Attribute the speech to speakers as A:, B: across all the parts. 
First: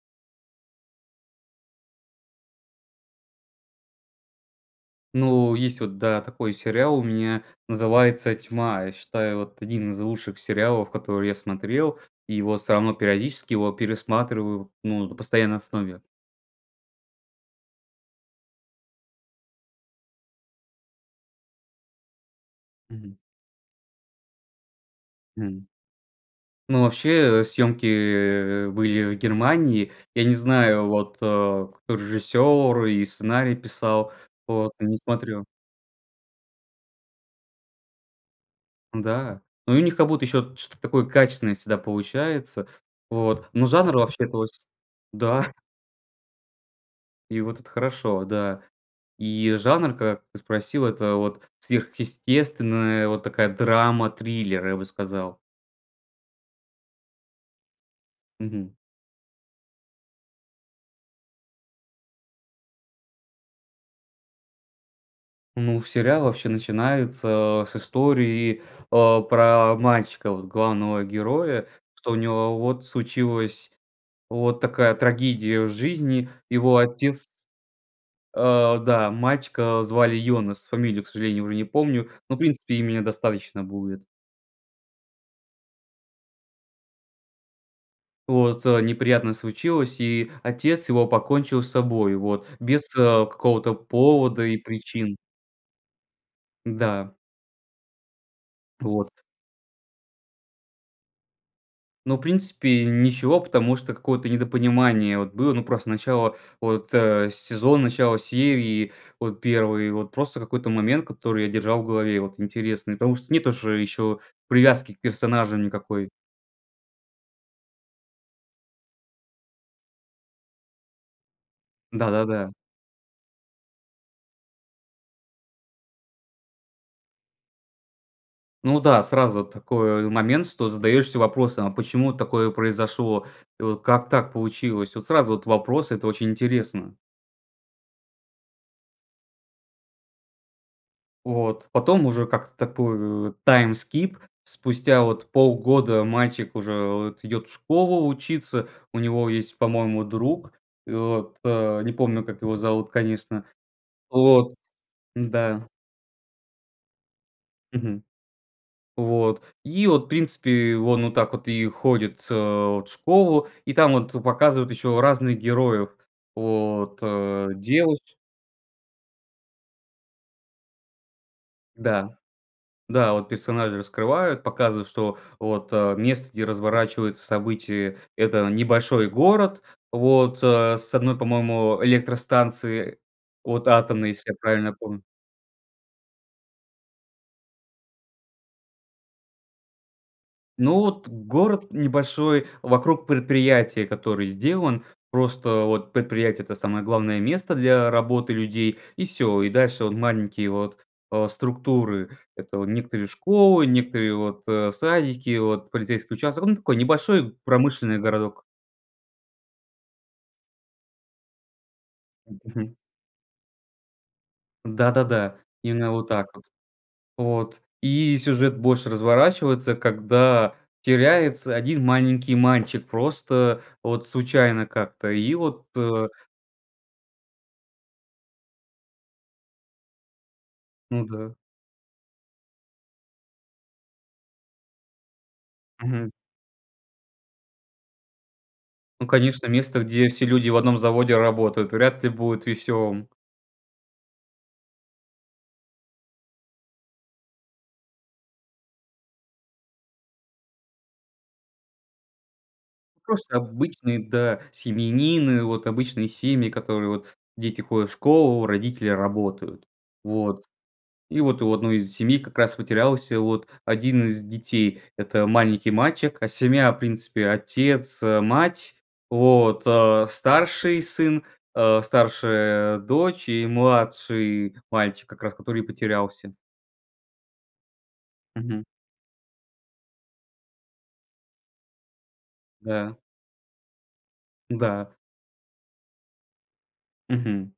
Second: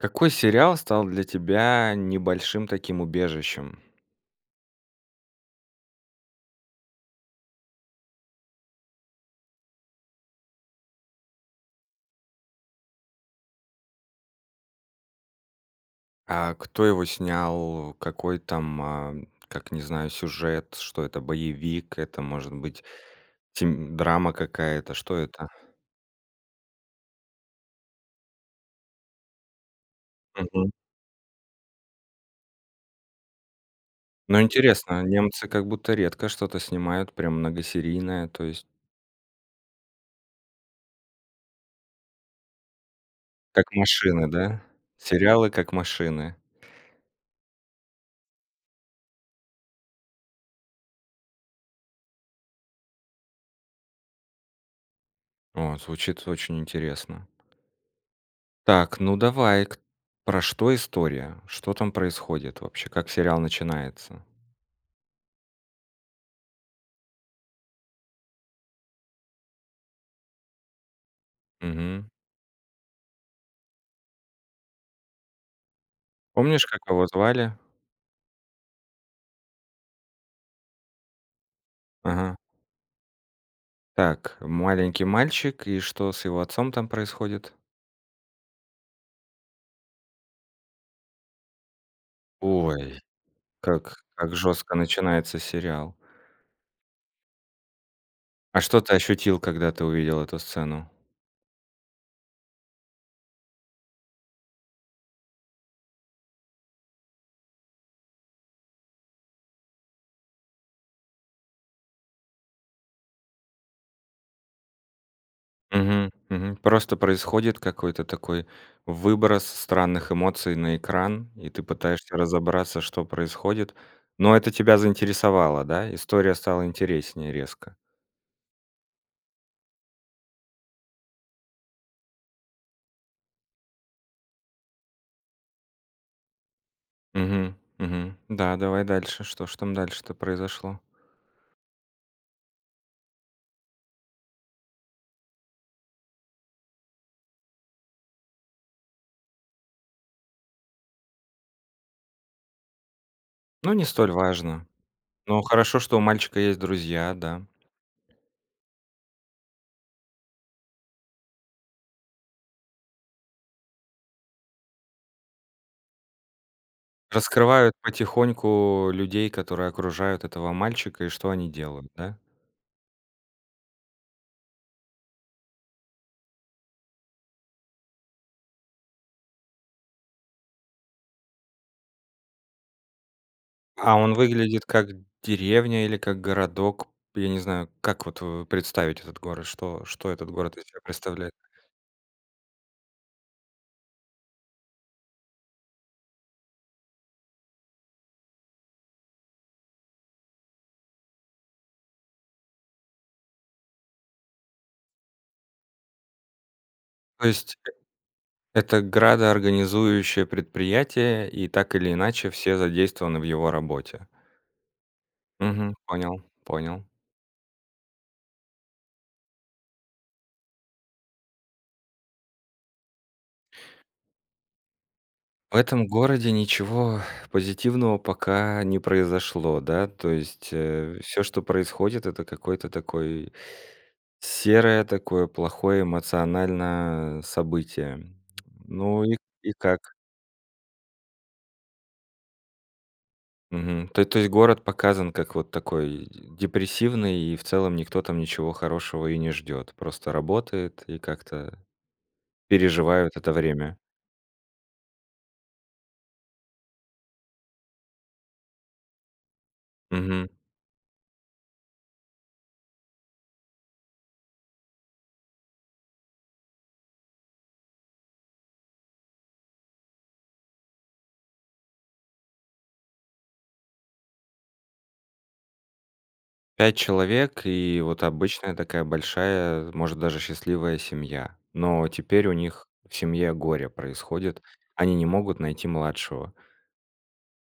A: Какой сериал стал для тебя небольшим таким убежищем?
B: Ну есть вот, да, такой сериал у меня, называется "Тьма". Я считаю, вот один из лучших сериалов, которые я смотрел, его, всё равно, периодически его пересматриваю, ну, на постоянной основе.
A: А кто его снял? Какой там, а, как, не знаю, сюжет? Что это? Боевик? Это может быть
B: Мгм.
A: тем драма какая-то? Что это?
B: Хм. Ну вообще, э, съемки, э, были в Германии, я не
A: Мгм.
B: знаю вот, э, кто режиссер и сценарий писал,
A: Ну
B: вот, не
A: интересно, а, немцы
B: смотрю.
A: как будто редко что-то снимают прям многосерийное, то есть
B: Да, ну и у них как будто еще что-то такое качественное всегда получается. Вот. Но
A: Как
B: жанр вообще
A: машины, да?
B: плось
A: Сериалы,
B: Да.
A: как машины.
B: И вот это хорошо, да. И жанр, как ты спросил, это вот, сверхъестественная вот такая драма-триллер, я бы сказал.
A: О, звучит очень интересно.
B: Мгм.
A: Так, ну давай, кт про что история? Что там происходит? Вообще как сериал начинается?
B: Ну сериал вообще начинается, э, с истории, э, про мальчика вот главного героя,
A: Мгм.
B: что у него вот случилась вот такая трагедия в жизни.
A: Помнишь,
B: Его
A: как его
B: отец
A: звали?
B: А, да, мальчика звали Йонес, фамилию к сожалению уже не помню,
A: Ага.
B: но в принципе имени достаточно будет.
A: Так, маленький мальчик и что с его отцом там происходит?
B: Вот, э, неприятность случилась, и отец его покончил с собой, вот без,
A: Ой,
B: э, какого-то
A: как как
B: повода и
A: жёстко
B: причин.
A: начинается сериал.
B: Да.
A: А что ты
B: Вот.
A: ощутил, когда ты увидел эту сцену?
B: Ну в принципе ничего, потому что какое-то недопонимание вот было. Ну просто начало вот, э, сезона начало серии вот 1 вот просто какой-то момент который я держал в голове и вот интересный. Потому что нет уже, еще привязки к персонажам никакой.
A: Мгм, мгм. Просто происходит какой-то такой выброс странных эмоций на экран и ты пытаешься
B: Да-да-да.
A: разобраться что происходит, но это тебя заинтересовало, да? История стала интереснее резко.
B: Ну да сразу такой момент что задаешься вопросом: "А почему такое произошло вот. Как так получилось?" Вот сразу вот вопрос- это очень интересно!
A: Мгм, мгм. Да, давай дальше. Что ж там дальше-то произошло?
B: Вот. Потом уже как-то такой, э, time skip спустя вот полгода мальчик уже вот идет в школу учиться. У него есть, по-моему, друг и вот, а, не помню как его зовут конечно
A: Ну не столь
B: вот.
A: важно. Ну
B: Да.
A: хорошо, что у мальчика есть друзья, да.
B: Мгм. Вот и вот в принципе он вот так вот и ходит с вот в школу, и там вот показывают еще разных героев. Вот, а,
A: Раскрывают
B: девуш
A: потихоньку людей, которые окружают этого мальчика и что они делают, да?
B: Да, да, вот персонажи раскрывают, показывают, что вот, а, место, где разворачиваются события- это небольшой город, вот, а, с одной, по моему, электростанции вот
A: А
B: атомной,
A: он
B: если я
A: выглядит
B: правильно
A: как
B: помню.
A: деревня или как городок? Я не знаю, как вот, э, представить этот город, что что этот город из
B: Ну
A: себя
B: вот
A: представляет?
B: город небольшой вокруг предприятия, который сделан просто. Вот предприятие- это самое главное место для работы людей и всё, и дальше вот маленькие вот, а, структуры: это вот некоторые школы, некое вот, э, садики, вот полицейский участок. Ну такой
A: То
B: небольшой
A: есть-
B: промышленный городок.
A: это градоорганизующее предприятие и так или иначе все
B: Мгм.
A: задействованы в его работе.
B: Да-да-да
A: Мгм.
B: именно вот
A: Понял,
B: так вот.
A: понял.
B: Вот и сюжет больше разворачивается когда теряется один маленький мальчик просто вот случайно как-то и
A: В
B: вот
A: этом городе ничего позитивного пока не произошло да? То есть, э,
B: Ну
A: всё
B: да.
A: что происходит это какое-то такой серое такое плохое
B: Мгм.
A: эмоциональное событие. Ну
B: Ну
A: и к
B: конечно
A: и
B: место
A: как?
B: где все люди в одном заводе работают вряд ли будет веселым.
A: Мгм. То то есть город показан как вот такой депрессивный и в целом никто там ничего хорошего и не ждет. Просто работают и как-то переживают это
B: Просто
A: время.
B: обычные, да, семьянины, вот обычные семьи, которые вот дети ходят в школу, родители работают.
A: Мгм.
B: Вот. И вот у одной из семей как раз потерялся вот один из детей- это маленький мальчик. А семья в принципе отец, а, мать, вот, а, старший сын, а, старшая дочь и младший мальчик, как раз который и потерялся.
A: 5 человек и вот обычная
B: Мгм.
A: такая большая, может даже счастливая семья, но теперь у них в
B: Да.
A: семье горе происходит,
B: Да.
A: они не могут найти младшего.
B: Мгм.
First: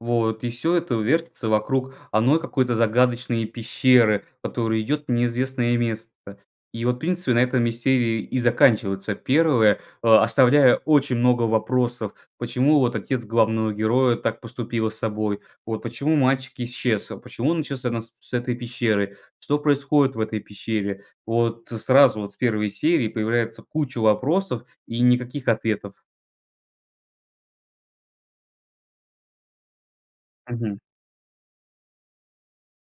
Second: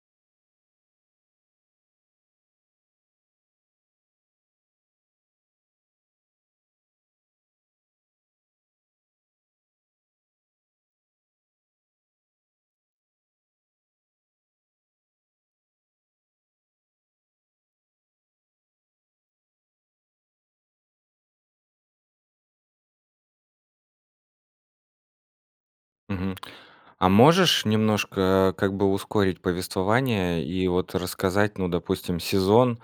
B: Вот и всё это вертится вокруг одной какой-то загадочной пещеры, которая идет в неизвестное место. И вот принципе на этом и серии и заканчивается первое. А оставляя очень много вопросов: почему вот отец главного героя так поступила с собой, вот почему мальчик исчез, почему он исчез именно с с этой пещеры, что происходит в этой пещере. Вот сразу вот с 1 серии появляется куча вопросов и никаких ответов.
A: Мгм. А можешь немножко как бы ускорить повествование и
B: Мгм.
A: вот рассказать, ну допустим, сезон,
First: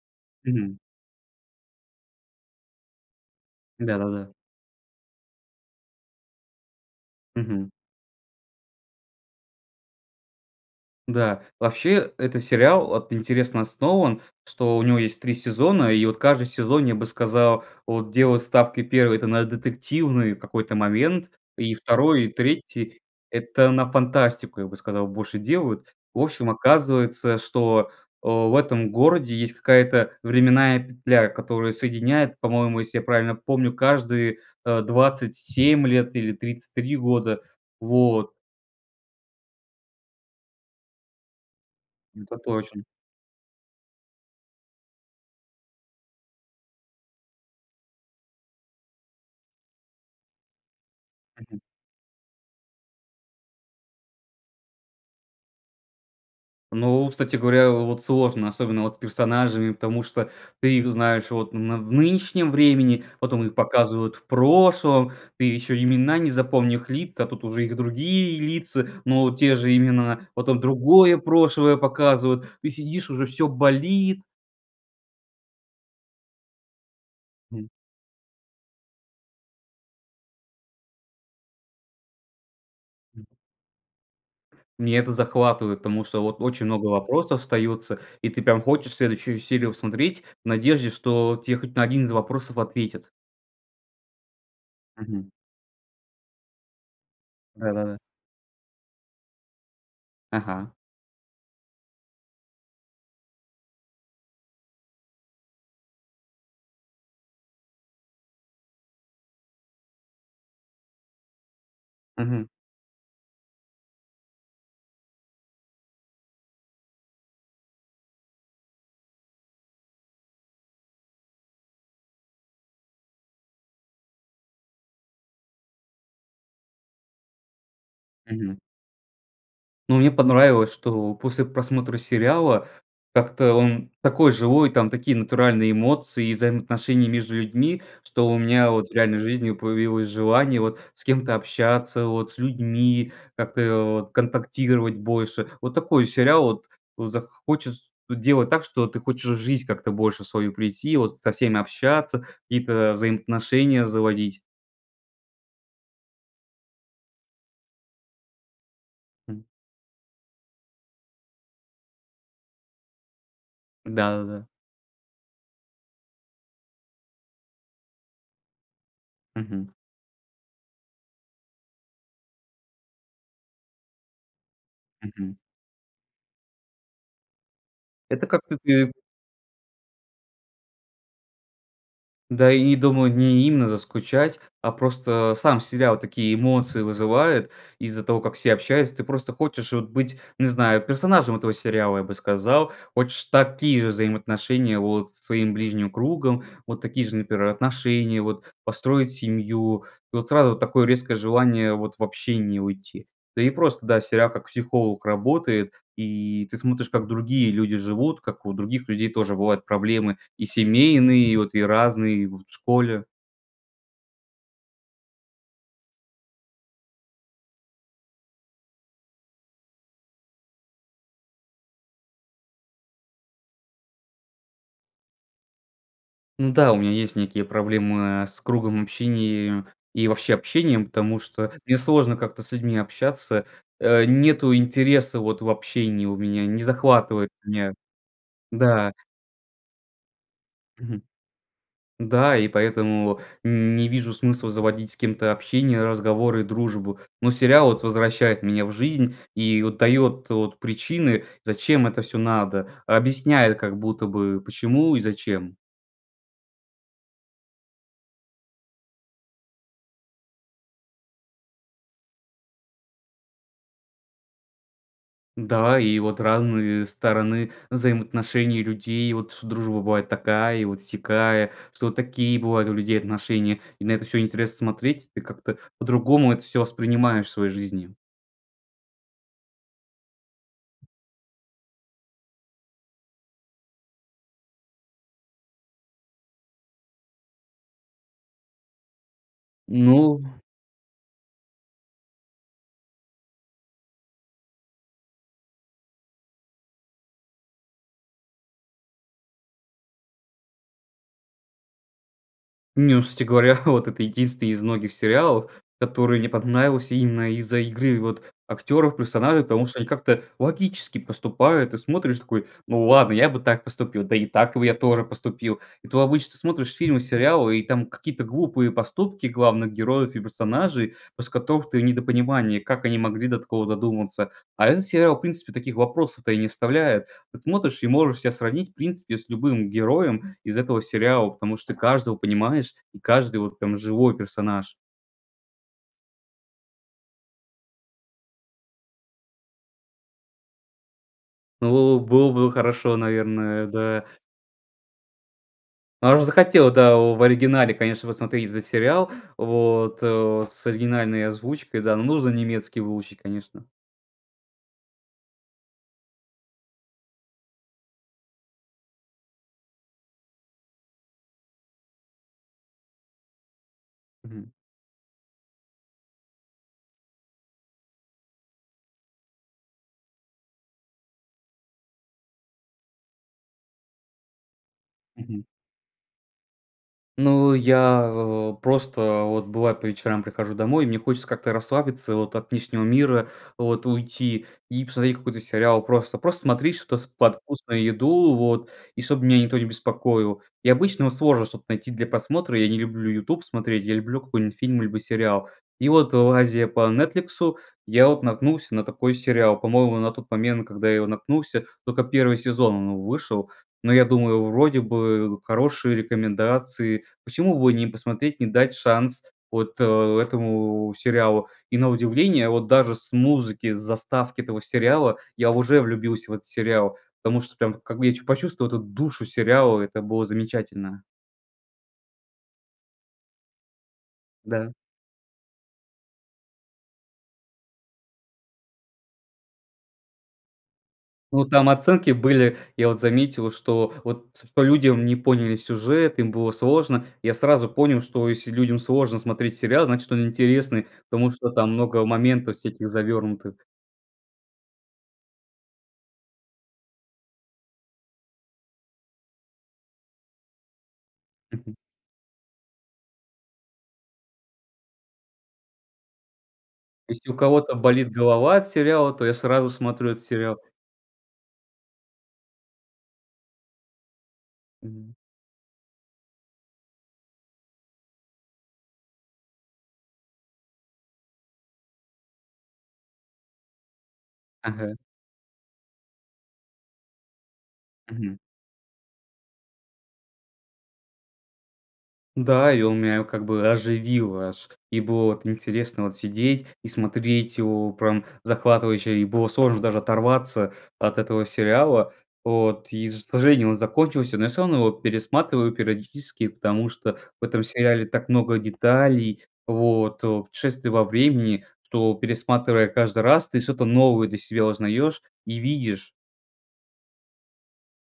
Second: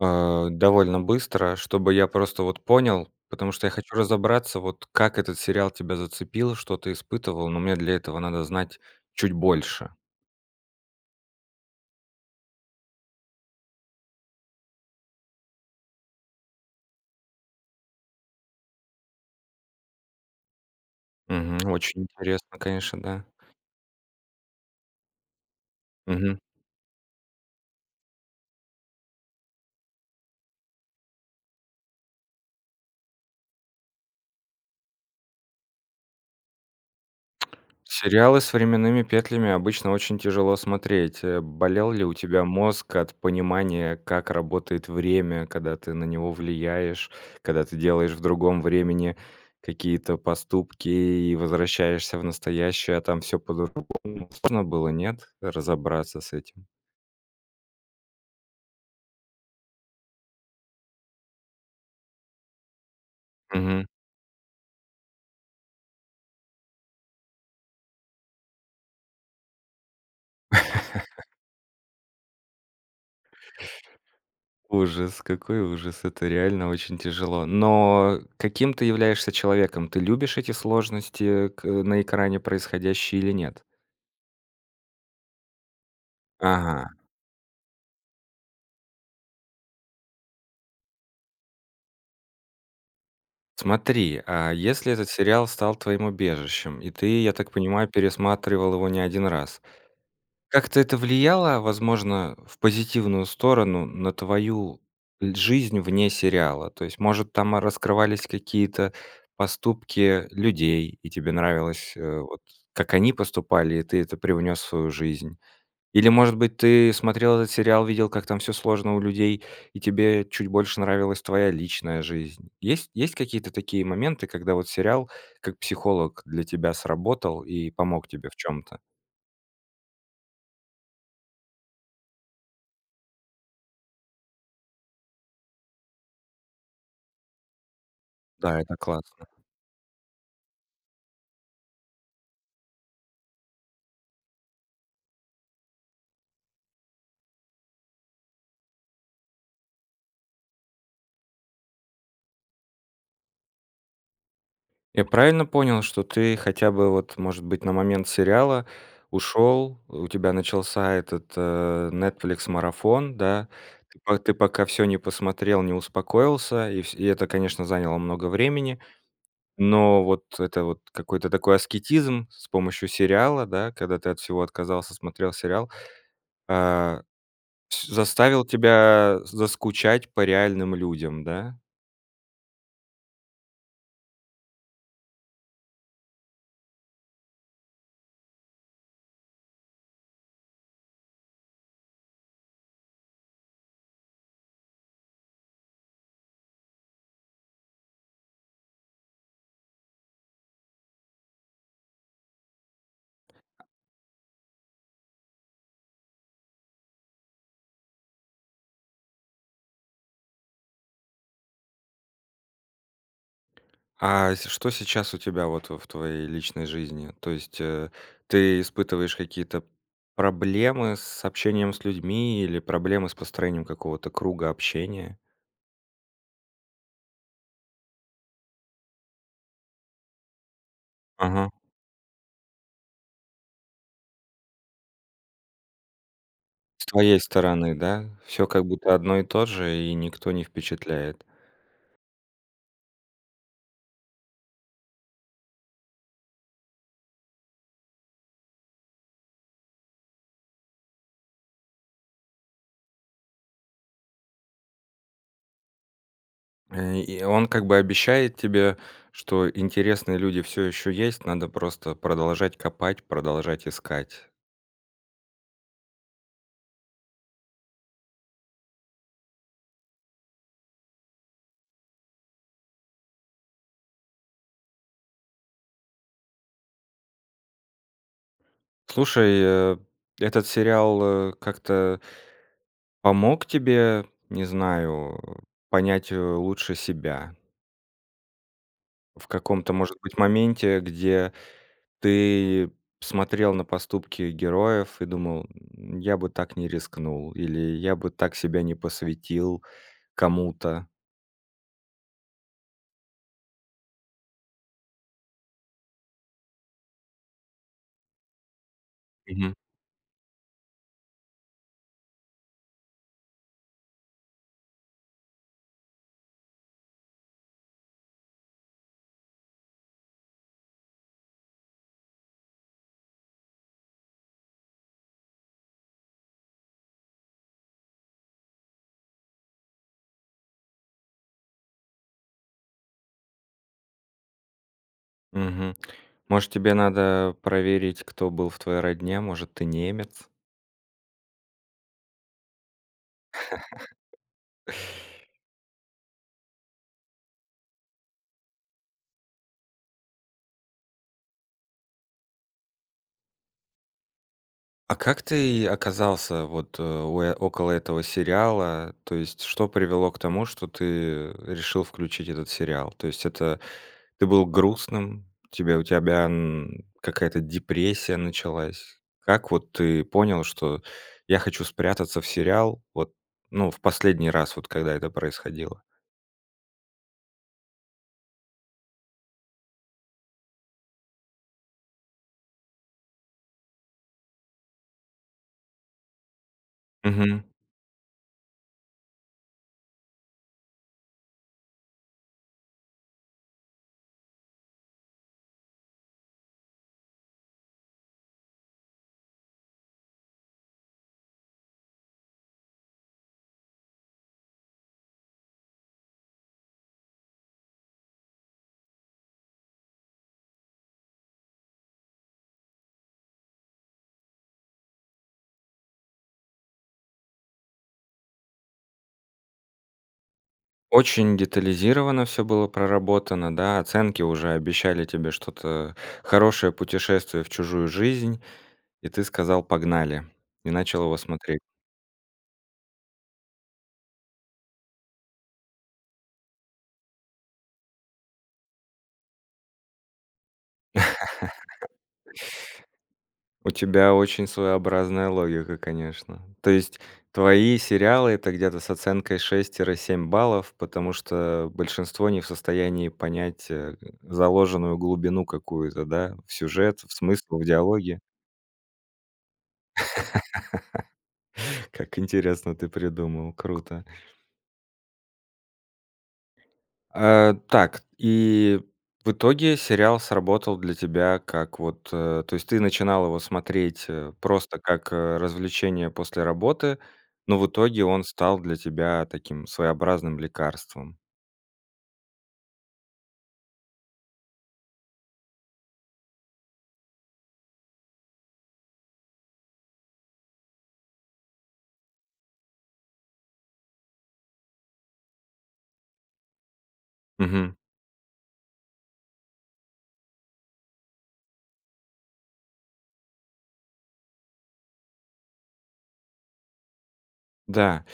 A: э,
B: Мгм.
A: довольно быстро, чтобы я просто вот понял, потому что я хочу
B: Да-да-да.
A: разобраться, вот как этот сериал тебя зацепил, что ты испытывал, но
B: Мгм.
A: мне для этого надо знать чуть больше.
B: Да. Вообще этот сериал вот интересно основан, что у него есть 3 сезона и вот каждый сезон, я бы сказал, вот делал ставки. 1 это на детективный какой-то момент
A: Мгм.
B: и
A: Очень
B: 2 и
A: интересно, конечно,
B: 3
A: да.
B: это на фантастику, я бы сказал, больше делают. В
A: Мгм.
B: общем, оказывается, что, а, в этом городе есть какая-то временная петля, которая соединяет, по-моему, если я правильно помню, каждые, э, 27 лет или 33 года. Вот.
A: Сериалы с временными петлями обычно очень тяжело смотреть. Э. Болел ли у
B: Это
A: тебя
B: точно.
A: мозг от понимания как работает время, когда ты на него влияешь, когда ты делаешь в другом времени какие-то поступки и
B: Мгм.
A: возвращаешься в настоящее, а там всё по-другому. Сложно было, нет? Разобраться с этим.
B: Ну, кстати говоря, вот сложно, особенно вот с персонажами, потому что ты их знаешь вот на в нынешнем времени потом их
A: Мгм.
B: показывают в прошлом. Ты еще имена не запомни лица тут уже их другие лица, но те же имена. Потом другое прошлое показывают. Ты сидишь уже всё болит.
A: Ужас какой ужас, это реально очень тяжело!
B: М.
A: Но каким ты являешься человеком? Ты любишь эти сложности к на экране происходящие
B: М.
A: или нет?
B: Меня это захватывает, потому что вот очень много
A: Ага.
B: вопросов остается и ты там хочешь следующую серию смотреть в надежде что тебе хоть на 1 из вопросов ответят.
A: Смотри, а если этот
B: Мгм.
A: сериал стал твоим убежищем и ты, я так понимаю,
B: Да-да-да.
A: пересматривал его не 1 раз,
B: Ага.
A: как-то это влияло возможно в позитивную сторону на твою жизнь вне сериала? То есть может там раскрывались какие-то поступки людей, и тебе нравилось, э, вот
B: Мгм.
A: как они поступали и ты это привнёс в свою жизнь? Или может быть ты смотрел этот сериал, видел как там всё сложно у людей и тебе чуть больше нравилась твоя личная жизнь? Есть есть какие-то такие моменты, когда вот сериал как психолог для тебя сработал и помог тебе в
B: Мгм.
A: чём-то?
B: Ну мне понравилось, что после просмотра сериала, как-то он такой живой, там такие натуральные эмоции и взаимоотношения между людьми. Что у
A: Да,
B: меня
A: это
B: вот в реальной
A: классно.
B: жизни появилось желание вот с кем-то общаться, вот с людьми, как-то вот контактировать больше. Вот такой сериал вот захочет делать так, что ты хочешь в жизнь как-то больше свою прийти, вот со всеми общаться, какие-то взаимоотношения заводить.
A: Я правильно понял, что ты хотя бы вот может быть на момент сериала ушёл. У тебя начался этот, э, Netflix марафон, да? Ты по ты
B: Да-да-да.
A: пока всё не посмотрел, не успокоился, и вс и это, конечно, заняло много времени,
B: Мгм.
A: но вот это вот какой-то такой аскетизм, с помощью сериала, да, когда ты от всего отказался, смотрел
B: Мгм.
A: сериал, э, с
B: Это
A: заставил
B: как-то. [unintelligible]
A: тебя заскучать по реальным людям, да?
B: Да, и думаю не именно заскучать, а просто сам сериал такие эмоции вызывает из-за того как все общаются. Ты просто хочешь вот быть, не знаю, персонажем этого сериала, я бы сказал. Хочешь такие же взаимоотношения вот со своим ближним кругом, вот такие же например отношения, вот построить семью. Вот сразу такое резкое желание вот в общение уйти. Да и просто, да, сериал как психолог работает, и ты смотришь как другие люди живут, как у других людей тоже бывают проблемы и семейные, и вот разные и вот в школе.
A: А, э, с что сейчас у тебя вот, э, в твоей личной жизни? То есть, э, ты испытываешь какие-то проблемы с общением с людьми или проблемы с построением какого-то круга общения?
B: М-да, у меня есть некие проблемы, э, с кругом общения и и, вообще общением, потому
A: Ага.
B: что, мне сложно как-то с людьми общаться. Э, нету интереса вот в общении у меня, не
A: С твоей
B: захватывает меня,
A: стороны, да? Всё как
B: да.
A: будто одно и то же и никто не
B: Мгм.
A: впечатляет.
B: Да, и поэтому не вижу смысла заводить с кем-то общение, разговоры, дружбу. Но сериал вот возвращает меня в жизнь и вот дает вот причины зачем это всё надо. Объясняет как будто бы почему и зачем.
A: Э, и он как бы обещает тебе, что интересные люди всё ещё есть. Надо просто продолжать копать, продолжать искать.
B: Да, и вот разные стороны взаимоотношений людей. Вот что дружба бывает такая и вот сякая, что вот такие бывают у людей отношения, и на это всё интересно смотреть. Ты как-то по-другому это всё воспринимаешь в своей жизни.
A: Слушай, э, этот сериал, э, как-то помог тебе, не знаю, понять, э, лучше себя? В каком-то может быть
B: Ну
A: моменте, где ты смотрел на поступки героев и думал, м: "Я бы так не рискнул". Или: "Я бы так себя не посвятил кому-то".
B: Не, ну кстати говоря, вот это единственный из многих сериалов, который мне понравился именно из-за игры вот актеров, персонажей,
A: Мгм.
B: потому что они как-то логически поступают. Ты смотришь и такой: "Hу ладно, я бы так поступил, да и так бы я тоже поступил". И тут обычно смотришь фильмы и сериалы и там какие-то глупые поступки главных героев и персонажей, после которых ты в недопонимании, как они могли до такого додуматься. А этот сериал в принципе таких вопросов-то и не оставляет. Вот смотришь и можешь себя сравнить в принципе с любым героем из этого сериала, потому что каждого понимаешь и каждый вот прям живой персонаж.
A: Мгм. Может тебе надо проверить кто был в твоей родне? Может ты немец?
B: Ну, было было бы хорошо, наверное, да. А уж захотел, да, в оригинале конечно посмотреть этот сериал вот, о, с оригинальной озвучкой, да. Но нужно немецкий выучить, конечно.
A: А как ты оказался вот у около этого сериала? То есть что привело к тому, что ты решил включить этот сериал? То есть это ты был
B: Mгм.
A: грустным, у тебя тебя, м, какая-то депрессия началась? Как вот ты понял, что "я хочу спрятаться в сериал", вот, ну, в последний раз, вот когда это
B: Мгм.
A: происходило?
B: Ну, я, а, просто, вот, бывает, по вечерам прихожу домой, мне хочется как-то расслабиться вот, от внешнего мира вот уйти, и посмотреть какой-то сериал. Просто, просто смотреть что-то с под
A: Мгм.
B: вкусную еду вот, и чтобы меня никто не беспокоил. И обычно вот сложно что-то найти для просмотра. Я не люблю "Ютуб" смотреть, я люблю какой-нибудь фильм либо сериал. И вот, лазея по "Нетфликсу", я вот наткнулся на такой сериал. По-моему, на тот момент, когда я его наткнулся, только 1 сезон он вышел. Но я думаю: вроде бы хорошие рекомендации, почему бы не посмотреть, не дать шанс вот, э, этому сериалу? И, на удивление, вот даже с музыки, с заставки этого сериала, я уже влюбился в этот сериал, потому что прям, как бы, я чу почувствовал эту душу сериала, это было замечательно.
A: Очень детализировано всё было проработано, да? Оценки уже
B: Да.
A: обещали тебе что-то хорошее, путешествие в чужую жизнь, и ты сказал: "Погнали", и начал его
B: Ну,
A: смотреть?
B: там оценки были, я вот заметил, что вот св по людям не поняли сюжет, им было сложно. Я сразу понял, что если людям сложно смотреть сериал, значит он интересный, потому что там много моментов всяких завернутых.
A: У тебя очень своеобразная логика, конечно. То есть твои сериалы- это где-то с оценкой 6 тире 7 баллов, потому что
B: Мгм.
A: большинство не в состоянии понять, э, заложенную глубину какую-то, да, в сюжет, в
B: Если у
A: смыслах, в
B: кого-то болит
A: диалоги?
B: голова от сериала, то я сразу смотрю этот сериал.
A: Как интересно ты придумал, круто.
B: Мгм.
A: А, так, и в итоге, сериал сработал для тебя как вот, а то есть ты начинал его смотреть, а просто
B: Ага.
A: как развлечение после работы, но в итоге, он
B: Мгм.
A: стал для тебя таким своеобразным лекарством.
B: Да, и он меня как бы оживил аж. И было вот интересно вот сидеть и смотреть его, прям захватывающе и было, сложно даже оторваться от этого сериала вот, и ж к сожалению он закончился, но я всё равно его пересматриваю периодически. Потому что в этом
A: Мгм.
B: сериале так много деталей, вот путешествий во времени, что пересматривая каждый раз, ты что-то новое для себя узнаешь и видишь.
A: Да,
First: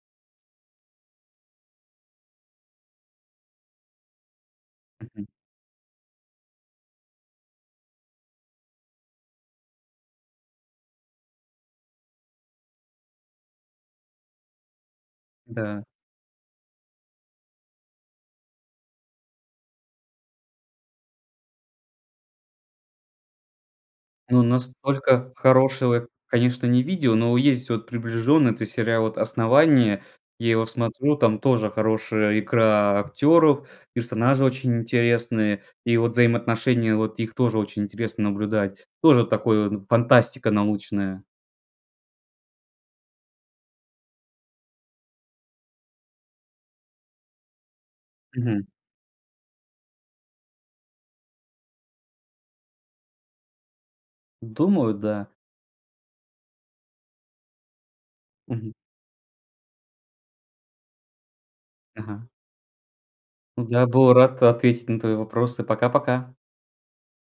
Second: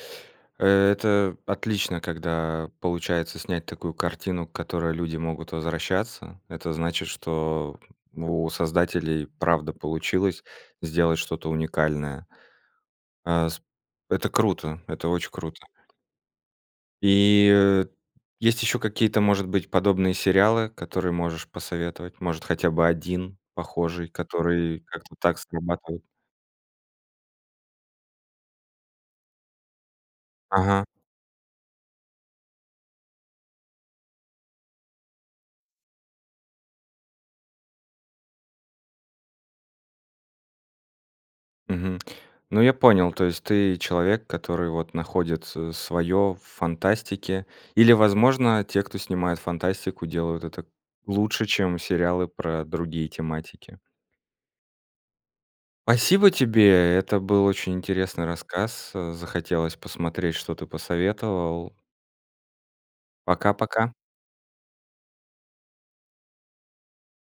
A: это отлично, когда получается снять такую картину, к которой люди
B: Мгм.
A: могут возвращаться. Это значит, что у создателей правда получилось сделать что-то уникальное. А, с Это круто! Это очень круто!
B: Да.
A: И есть еще какие-то может быть подобные сериалы, которые можешь посоветовать, может хотя бы один похожий,
B: Ну
A: который как-то
B: настолько
A: так срабатывает?
B: хорошего, конечно, не видел, но есть вот приближенный. Это сериал вот "Основание". Я его
A: Ага.
B: смотрю, там тоже хорошая игра актеров, персонажи очень интересные и вот взаимоотношения вот их тоже очень интересно наблюдать. Тоже такой он фантастика научная.
A: Мгм. Ну я понял, то есть ты человек который вот находит с своё в фантастике или возможно,
B: Мгм.
A: те кто снимают фантастику делают это лучше чем сериалы про другие тематики.
B: Думаю, да.
A: Спасибо тебе, это был очень интересный
B: Мгм.
A: рассказ. Захотелось посмотреть, что ты посоветовал.
B: Ага. Я
A: Пока-пока!
B: был рад ответить на твои вопросы. Пока-пока.